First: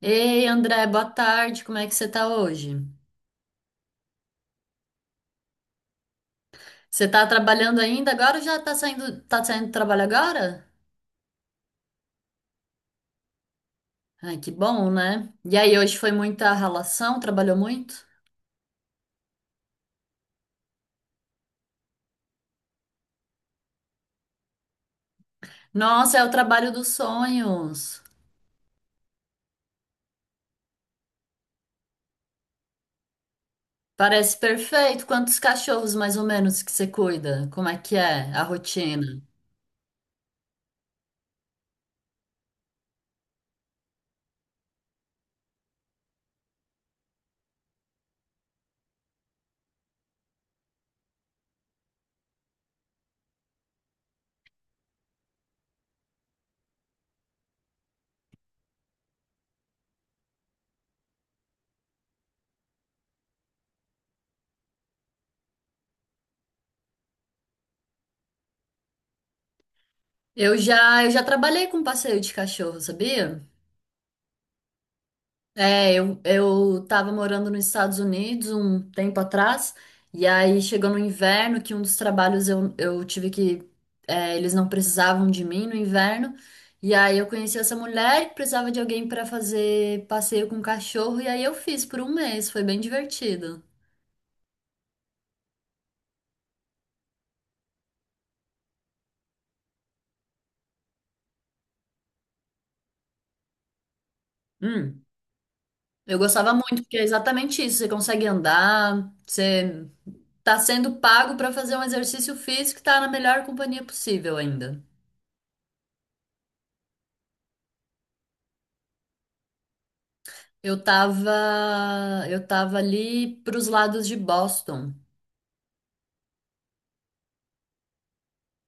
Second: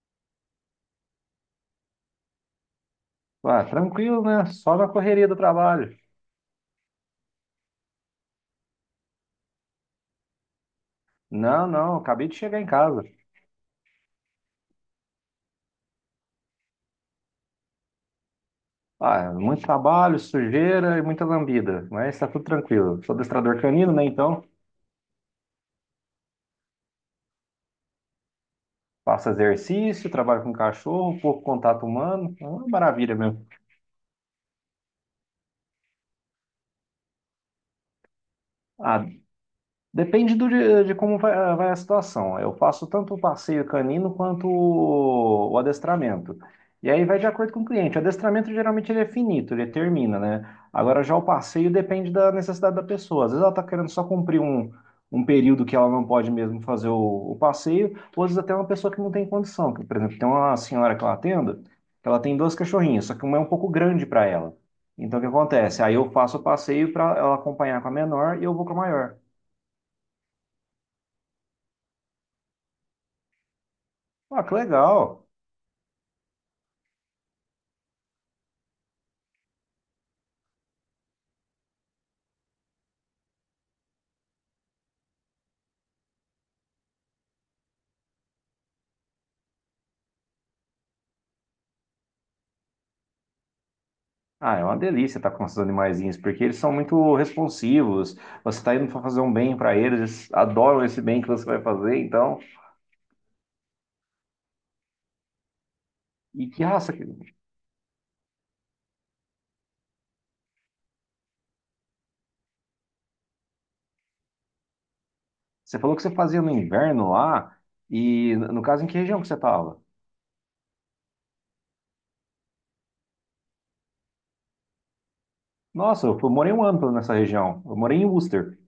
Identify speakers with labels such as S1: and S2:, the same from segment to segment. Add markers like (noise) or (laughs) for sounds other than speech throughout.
S1: Ei, André, boa tarde. Como é que você tá hoje?
S2: Ah, tranquilo, né? Só na correria do trabalho.
S1: Você tá trabalhando ainda agora ou já tá saindo, do trabalho agora?
S2: Não, não, acabei de chegar em casa.
S1: Ai, que bom, né? E aí, hoje foi muita ralação? Trabalhou muito?
S2: Ah, muito trabalho, sujeira e muita lambida, mas tá tudo tranquilo. Sou adestrador canino, né? Então,
S1: Nossa, é o trabalho dos sonhos.
S2: faço exercício, trabalho com cachorro, pouco contato humano. É uma maravilha mesmo.
S1: Parece perfeito. Quantos cachorros mais ou menos que você cuida? Como é que é a
S2: Ah,
S1: rotina?
S2: depende de como vai a situação. Eu faço tanto o passeio canino quanto o adestramento. E aí vai de acordo com o cliente. O adestramento geralmente ele é finito, ele termina, né? Agora já o passeio depende da necessidade da pessoa. Às vezes ela está querendo só cumprir um período que ela não pode mesmo fazer o passeio, ou às vezes até uma pessoa que não tem condição. Que, por exemplo, tem uma senhora que ela atendo, que ela tem dois cachorrinhos, só que uma é um pouco grande para ela. Então o que acontece? Aí eu faço o passeio para ela acompanhar com a menor e eu vou com a maior.
S1: Eu já trabalhei com passeio de cachorro, sabia?
S2: Ah, que legal.
S1: É, eu tava morando nos Estados Unidos um tempo atrás, e aí chegou no inverno que um dos trabalhos eu tive que. É, eles não precisavam de mim no inverno, e aí eu conheci essa mulher que precisava de alguém para fazer passeio com cachorro, e aí eu fiz por um mês, foi bem divertido.
S2: Ah, é uma delícia estar com esses animaizinhos, porque eles são muito responsivos. Você está indo para fazer um bem para eles, eles adoram esse bem que você vai fazer, então.
S1: Hum, eu
S2: E
S1: gostava
S2: que
S1: muito,
S2: raça
S1: porque é
S2: que...
S1: exatamente isso: você consegue andar, você tá sendo pago para fazer um exercício físico e tá na melhor companhia possível ainda.
S2: Você falou que você fazia no inverno lá, e no caso, em que região que você estava?
S1: Eu tava ali pros lados de Boston.
S2: Nossa, eu morei um ano nessa região. Eu morei em Worcester.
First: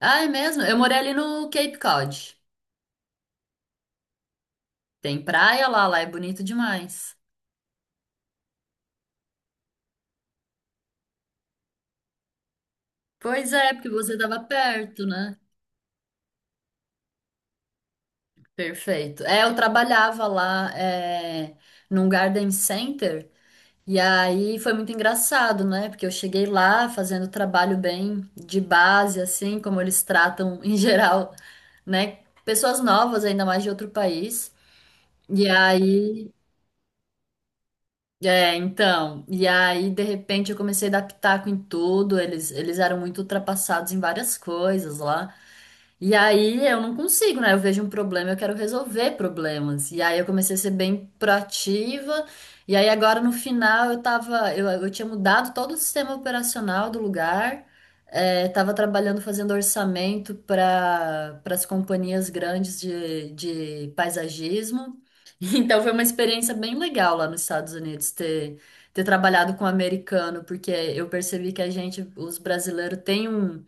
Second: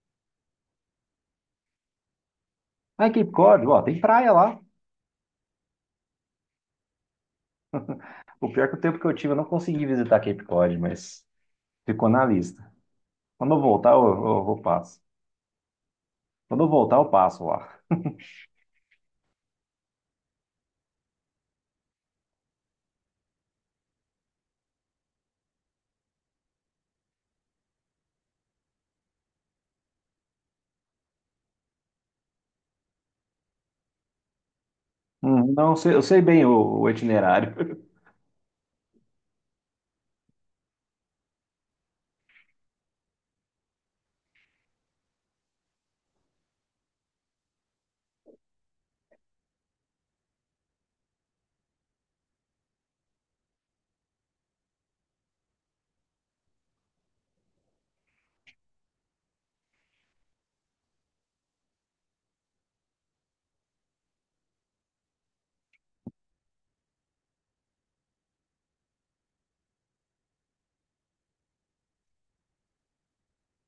S1: Ah, é mesmo? Eu morei ali no Cape Cod.
S2: Ah, em Cape Cod, ó, tem praia lá.
S1: Tem praia lá, lá é bonito demais.
S2: O pior é que o tempo que eu tive, eu não consegui visitar Cape Cod, mas ficou na lista.
S1: Pois
S2: Quando eu
S1: é, porque
S2: voltar, eu,
S1: você tava
S2: eu, eu passo.
S1: perto, né?
S2: Quando eu voltar, eu passo lá.
S1: Perfeito. É, eu trabalhava lá, é, num garden center e aí foi muito engraçado, né? Porque eu cheguei lá fazendo trabalho bem de base, assim, como eles tratam em (laughs) geral, né? Pessoas novas, ainda mais de outro país. E
S2: Não, eu
S1: aí
S2: sei bem o itinerário. (laughs)
S1: é, então, e aí de repente eu comecei a dar pitaco em tudo, eles eram muito ultrapassados em várias coisas lá. E aí eu não consigo, né? Eu vejo um problema, eu quero resolver problemas. E aí eu comecei a ser bem proativa. E aí agora no final eu tinha mudado todo o sistema operacional do lugar. É, tava trabalhando fazendo orçamento para as companhias grandes de paisagismo. Então foi uma experiência bem legal lá nos Estados Unidos ter trabalhado com americano, porque eu percebi que a gente, os brasileiros, tem um-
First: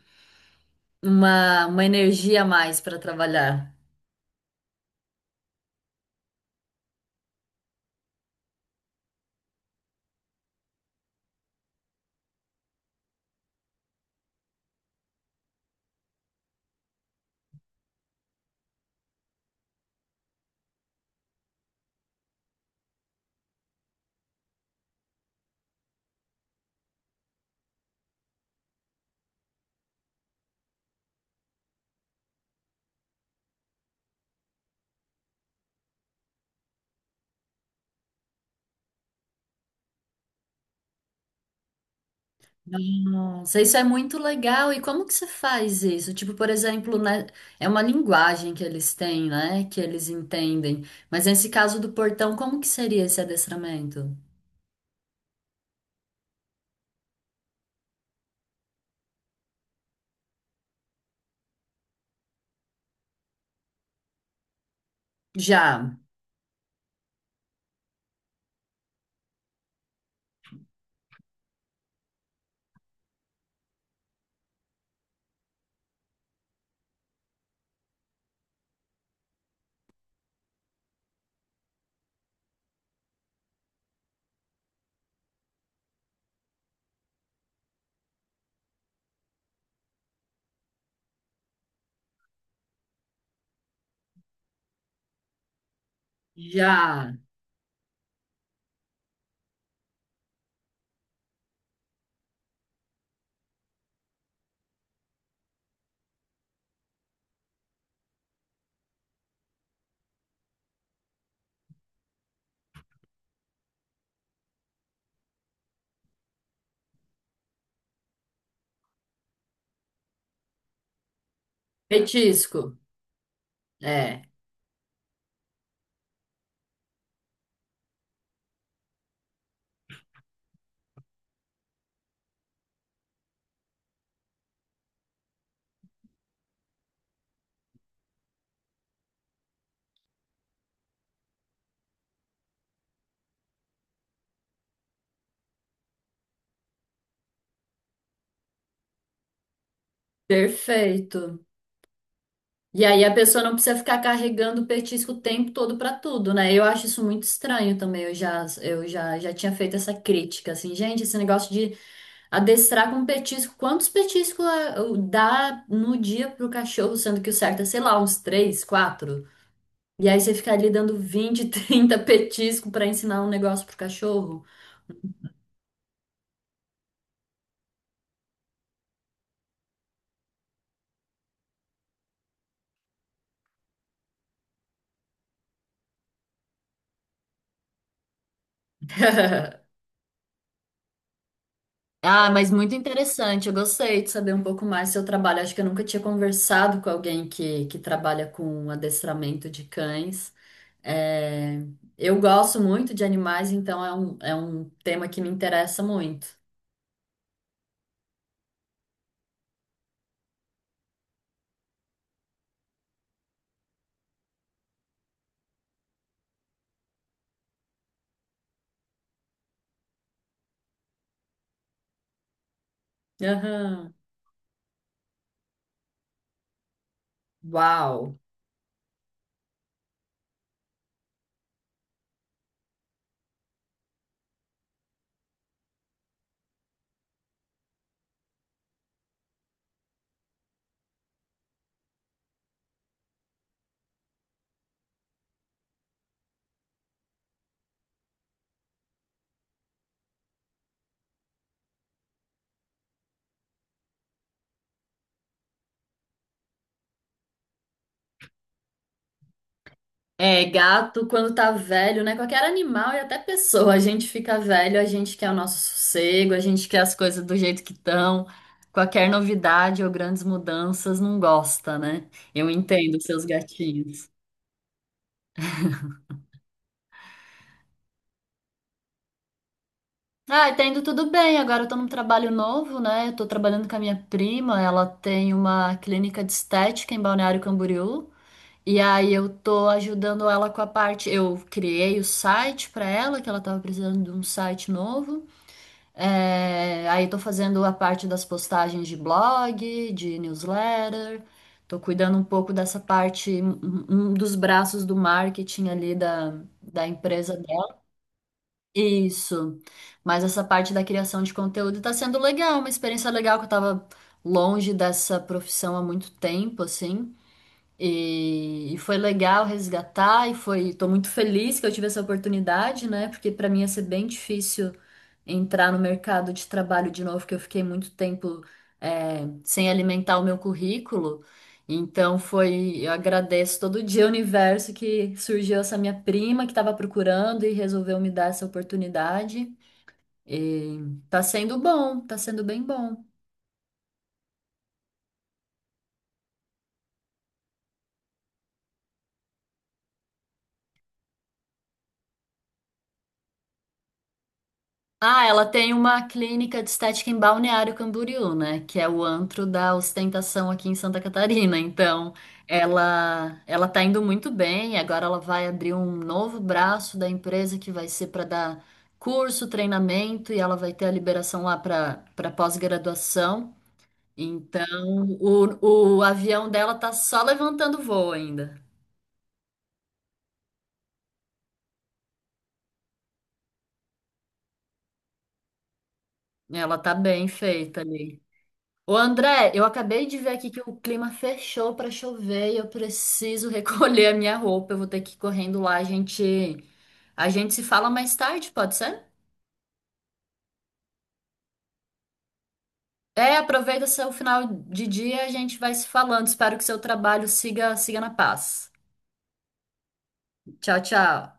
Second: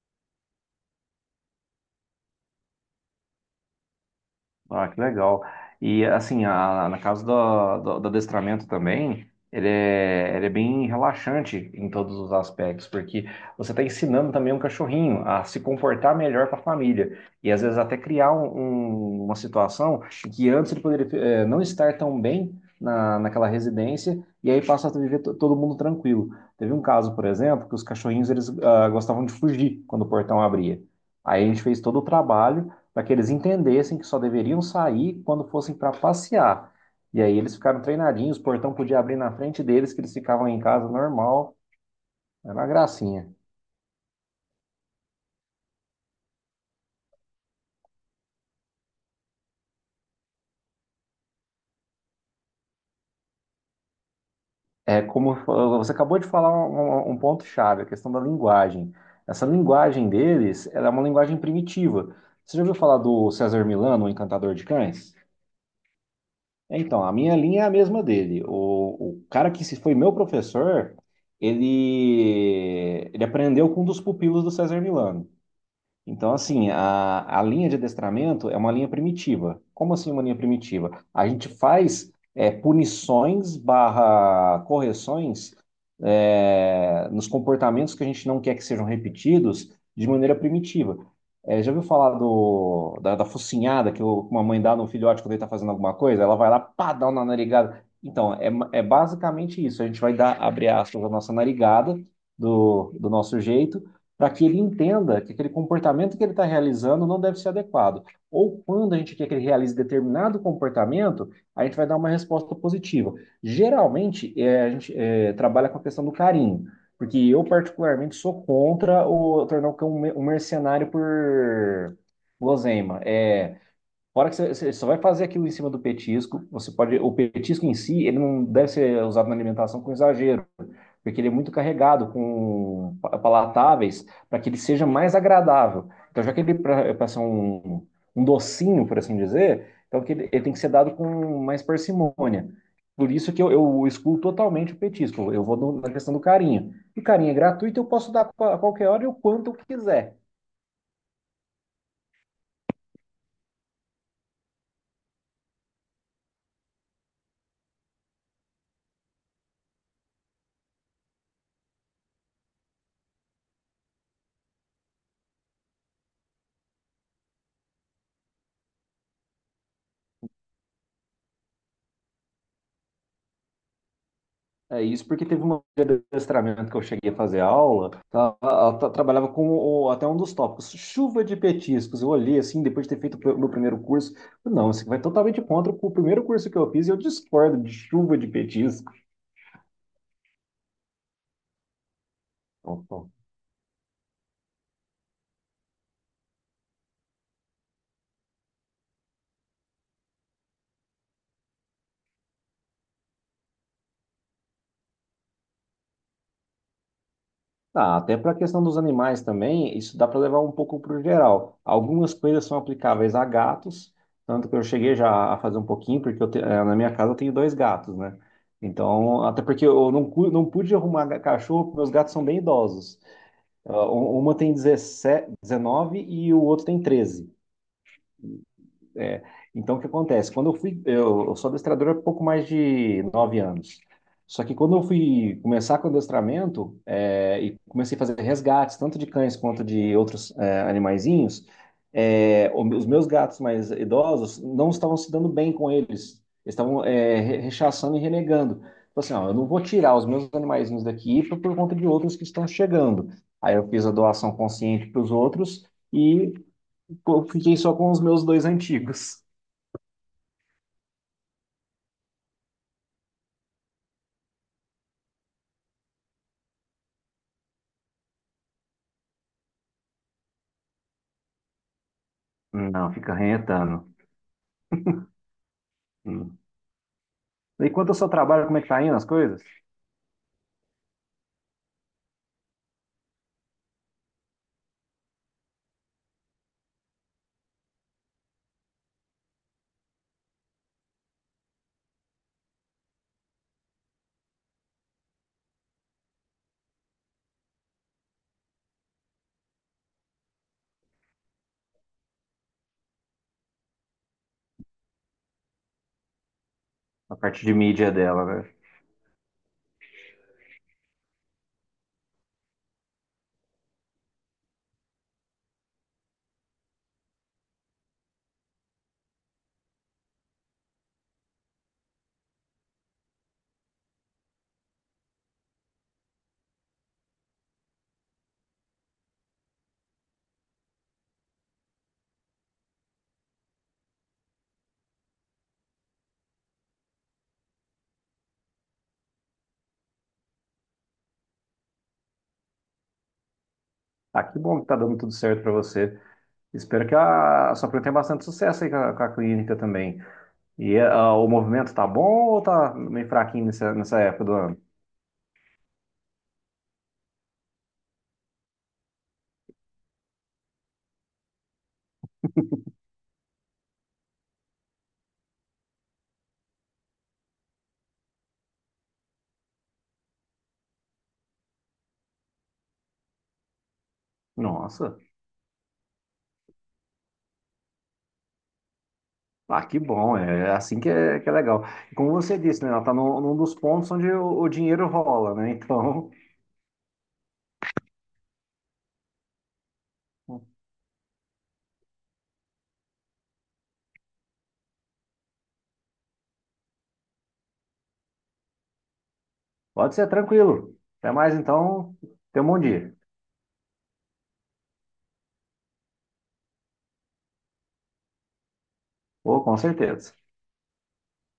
S1: uma energia a mais para trabalhar.
S2: Ah, que legal. E assim, na casa do adestramento também, ele é bem relaxante em todos os aspectos, porque você está ensinando também um cachorrinho a se comportar melhor para a família. E às vezes até criar uma situação que antes ele poderia não estar tão bem naquela residência, e aí passa a viver todo mundo tranquilo. Teve um caso, por exemplo, que os cachorrinhos eles gostavam de fugir quando o portão abria. Aí a gente fez todo o trabalho para que eles entendessem que só deveriam sair quando fossem para passear. E aí eles ficaram treinadinhos, o portão podia abrir na frente deles, que eles ficavam em casa normal, era uma gracinha.
S1: Nossa, isso é muito legal. E como que você faz isso? Tipo, por exemplo, né, é uma linguagem que eles têm, né? Que eles entendem. Mas nesse caso do portão, como que seria esse adestramento?
S2: É como você acabou de falar um ponto chave, a questão da linguagem. Essa linguagem deles, ela é uma linguagem primitiva. Você já ouviu falar do César Milano, o Encantador de Cães?
S1: Já,
S2: Então, a minha linha é a mesma dele. O cara que se foi meu professor, ele aprendeu com um dos pupilos do César Milano. Então, assim, a linha de adestramento é uma linha primitiva. Como assim uma linha primitiva? A gente faz punições barra correções nos comportamentos que a gente não quer que sejam repetidos de maneira primitiva. Já ouviu falar da focinhada que uma mãe dá no filhote quando ele está fazendo alguma coisa? Ela vai lá, pá, dá
S1: já.
S2: uma narigada. Então, é basicamente isso. A gente vai dar, abre aspas, a nossa narigada do nosso jeito para que ele entenda que aquele comportamento que ele está realizando não deve ser adequado. Ou quando a gente quer que ele realize determinado comportamento, a gente vai dar uma resposta positiva. Geralmente, a gente trabalha com a questão do carinho, porque eu, particularmente, sou contra o tornar o cão um mercenário por
S1: Petisco.
S2: guloseima. A
S1: É,
S2: hora que você, você só vai fazer aquilo em cima do petisco, você pode. O petisco em si, ele não deve ser usado na alimentação com exagero, porque ele é muito carregado com palatáveis para que ele seja mais agradável. Então, já que ele é para ser um docinho, por assim dizer, então que ele tem que ser dado com mais parcimônia. Por isso que eu excluo totalmente o petisco. Eu vou na questão do carinho. E carinho é gratuito, eu posso dar a qualquer hora e o quanto eu quiser.
S1: perfeito. E aí a pessoa não precisa ficar carregando o petisco o tempo todo pra tudo, né? Eu acho isso muito estranho também. Eu já tinha feito essa crítica, assim, gente, esse negócio de adestrar com petisco, quantos petiscos eu- dá no dia pro cachorro, sendo que o certo é, sei lá, uns três, quatro. E aí você fica ali dando 20, (laughs) 30 petisco pra ensinar um negócio pro cachorro.
S2: É isso porque teve uma de adestramento que eu cheguei a fazer aula, ela trabalhava com até um dos tópicos, chuva de petiscos. Eu olhei assim, depois de ter feito o meu primeiro curso, falei, não, isso vai totalmente contra o primeiro curso que eu fiz e eu discordo de chuva de petiscos.
S1: (laughs) Ah, mas muito
S2: Então,
S1: interessante. Eu gostei de saber um pouco mais do seu trabalho. Acho que eu nunca tinha conversado com alguém que trabalha com adestramento de cães. É, eu gosto muito de animais, então é é um tema que me interessa muito.
S2: ah, até para a questão dos animais também, isso dá para levar um pouco para o geral. Algumas coisas são aplicáveis a gatos, tanto que eu cheguei já a fazer um pouquinho, porque eu na minha casa eu tenho dois gatos, né? Então, até porque eu não, não pude arrumar cachorro, porque meus gatos são bem idosos. Ah,
S1: Aham.
S2: uma tem 17 19 e o outro tem 13.
S1: Uau!
S2: É, então, o que acontece? Quando eu fui, eu sou adestrador há pouco mais de 9 anos. Só que quando eu fui começar com adestramento, é, e comecei a fazer resgates, tanto de cães quanto de outros animaizinhos, é, os meus gatos mais idosos não estavam se dando bem com eles. Eles estavam rechaçando e renegando. Então, assim, ó, eu não vou tirar os meus animaizinhos daqui por conta de outros que estão chegando. Aí eu fiz a doação consciente para os outros e pô, fiquei só com os meus dois antigos.
S1: É, gato, quando tá velho, né? Qualquer animal e até pessoa, a gente fica velho, a gente quer o nosso sossego, a gente quer as coisas do jeito que estão. Qualquer novidade ou grandes mudanças não gosta, né? Eu
S2: Não,
S1: entendo
S2: fica
S1: seus
S2: rentando.
S1: gatinhos.
S2: Hum. Enquanto eu seu trabalho, como é que tá indo as coisas?
S1: Ah, tá indo tudo bem. Agora eu tô num trabalho novo, né? Eu tô trabalhando com a minha prima, ela tem uma clínica de estética em Balneário Camboriú. E aí eu tô ajudando ela com a parte. Eu criei o site pra ela, que ela tava precisando de um site novo. É, aí tô fazendo a parte das postagens de blog, de newsletter, tô cuidando um pouco dessa parte, um dos braços do marketing ali da, da
S2: A
S1: empresa
S2: parte de
S1: dela.
S2: mídia dela, velho.
S1: Isso. Mas essa parte da criação de conteúdo tá sendo legal, uma experiência legal que eu tava longe dessa profissão há muito tempo, assim. E foi legal resgatar e foi, tô muito feliz que eu tive essa oportunidade, né? Porque para mim ia ser bem difícil entrar no mercado de trabalho de novo, que eu fiquei muito tempo é, sem alimentar o meu currículo. Então foi, eu agradeço todo dia o universo que surgiu essa minha prima que estava procurando e resolveu me dar essa oportunidade. E tá sendo bom, tá sendo bem bom.
S2: Ah, que bom que tá dando tudo certo pra você. Espero que a sua prima tenha bastante sucesso aí com a clínica também. E o movimento tá bom ou tá meio fraquinho nessa época do ano?
S1: Ah, ela tem uma clínica de estética em Balneário Camboriú, né? Que é o antro da ostentação aqui em Santa Catarina. Então, ela tá indo muito bem. Agora ela vai abrir um novo braço da empresa que vai ser para dar curso, treinamento e ela vai ter a liberação lá para pós-graduação. Então,
S2: Nossa,
S1: o avião dela tá só levantando voo ainda.
S2: ah, que bom, é assim que é legal. E como você disse, né, ela tá num dos pontos onde o dinheiro rola, né? (laughs) Então,
S1: Ela tá bem feita ali. Ô André, eu acabei de ver aqui que o clima fechou pra chover e eu preciso (laughs) recolher a minha roupa. Eu vou ter que ir correndo lá. A gente se fala mais tarde, pode ser?
S2: pode ser tranquilo. Até mais então, tenha um bom dia.
S1: É, aproveita seu final de dia, a gente vai se falando. Espero que seu trabalho siga, siga na paz.
S2: Ou com certeza.
S1: Tchau, tchau.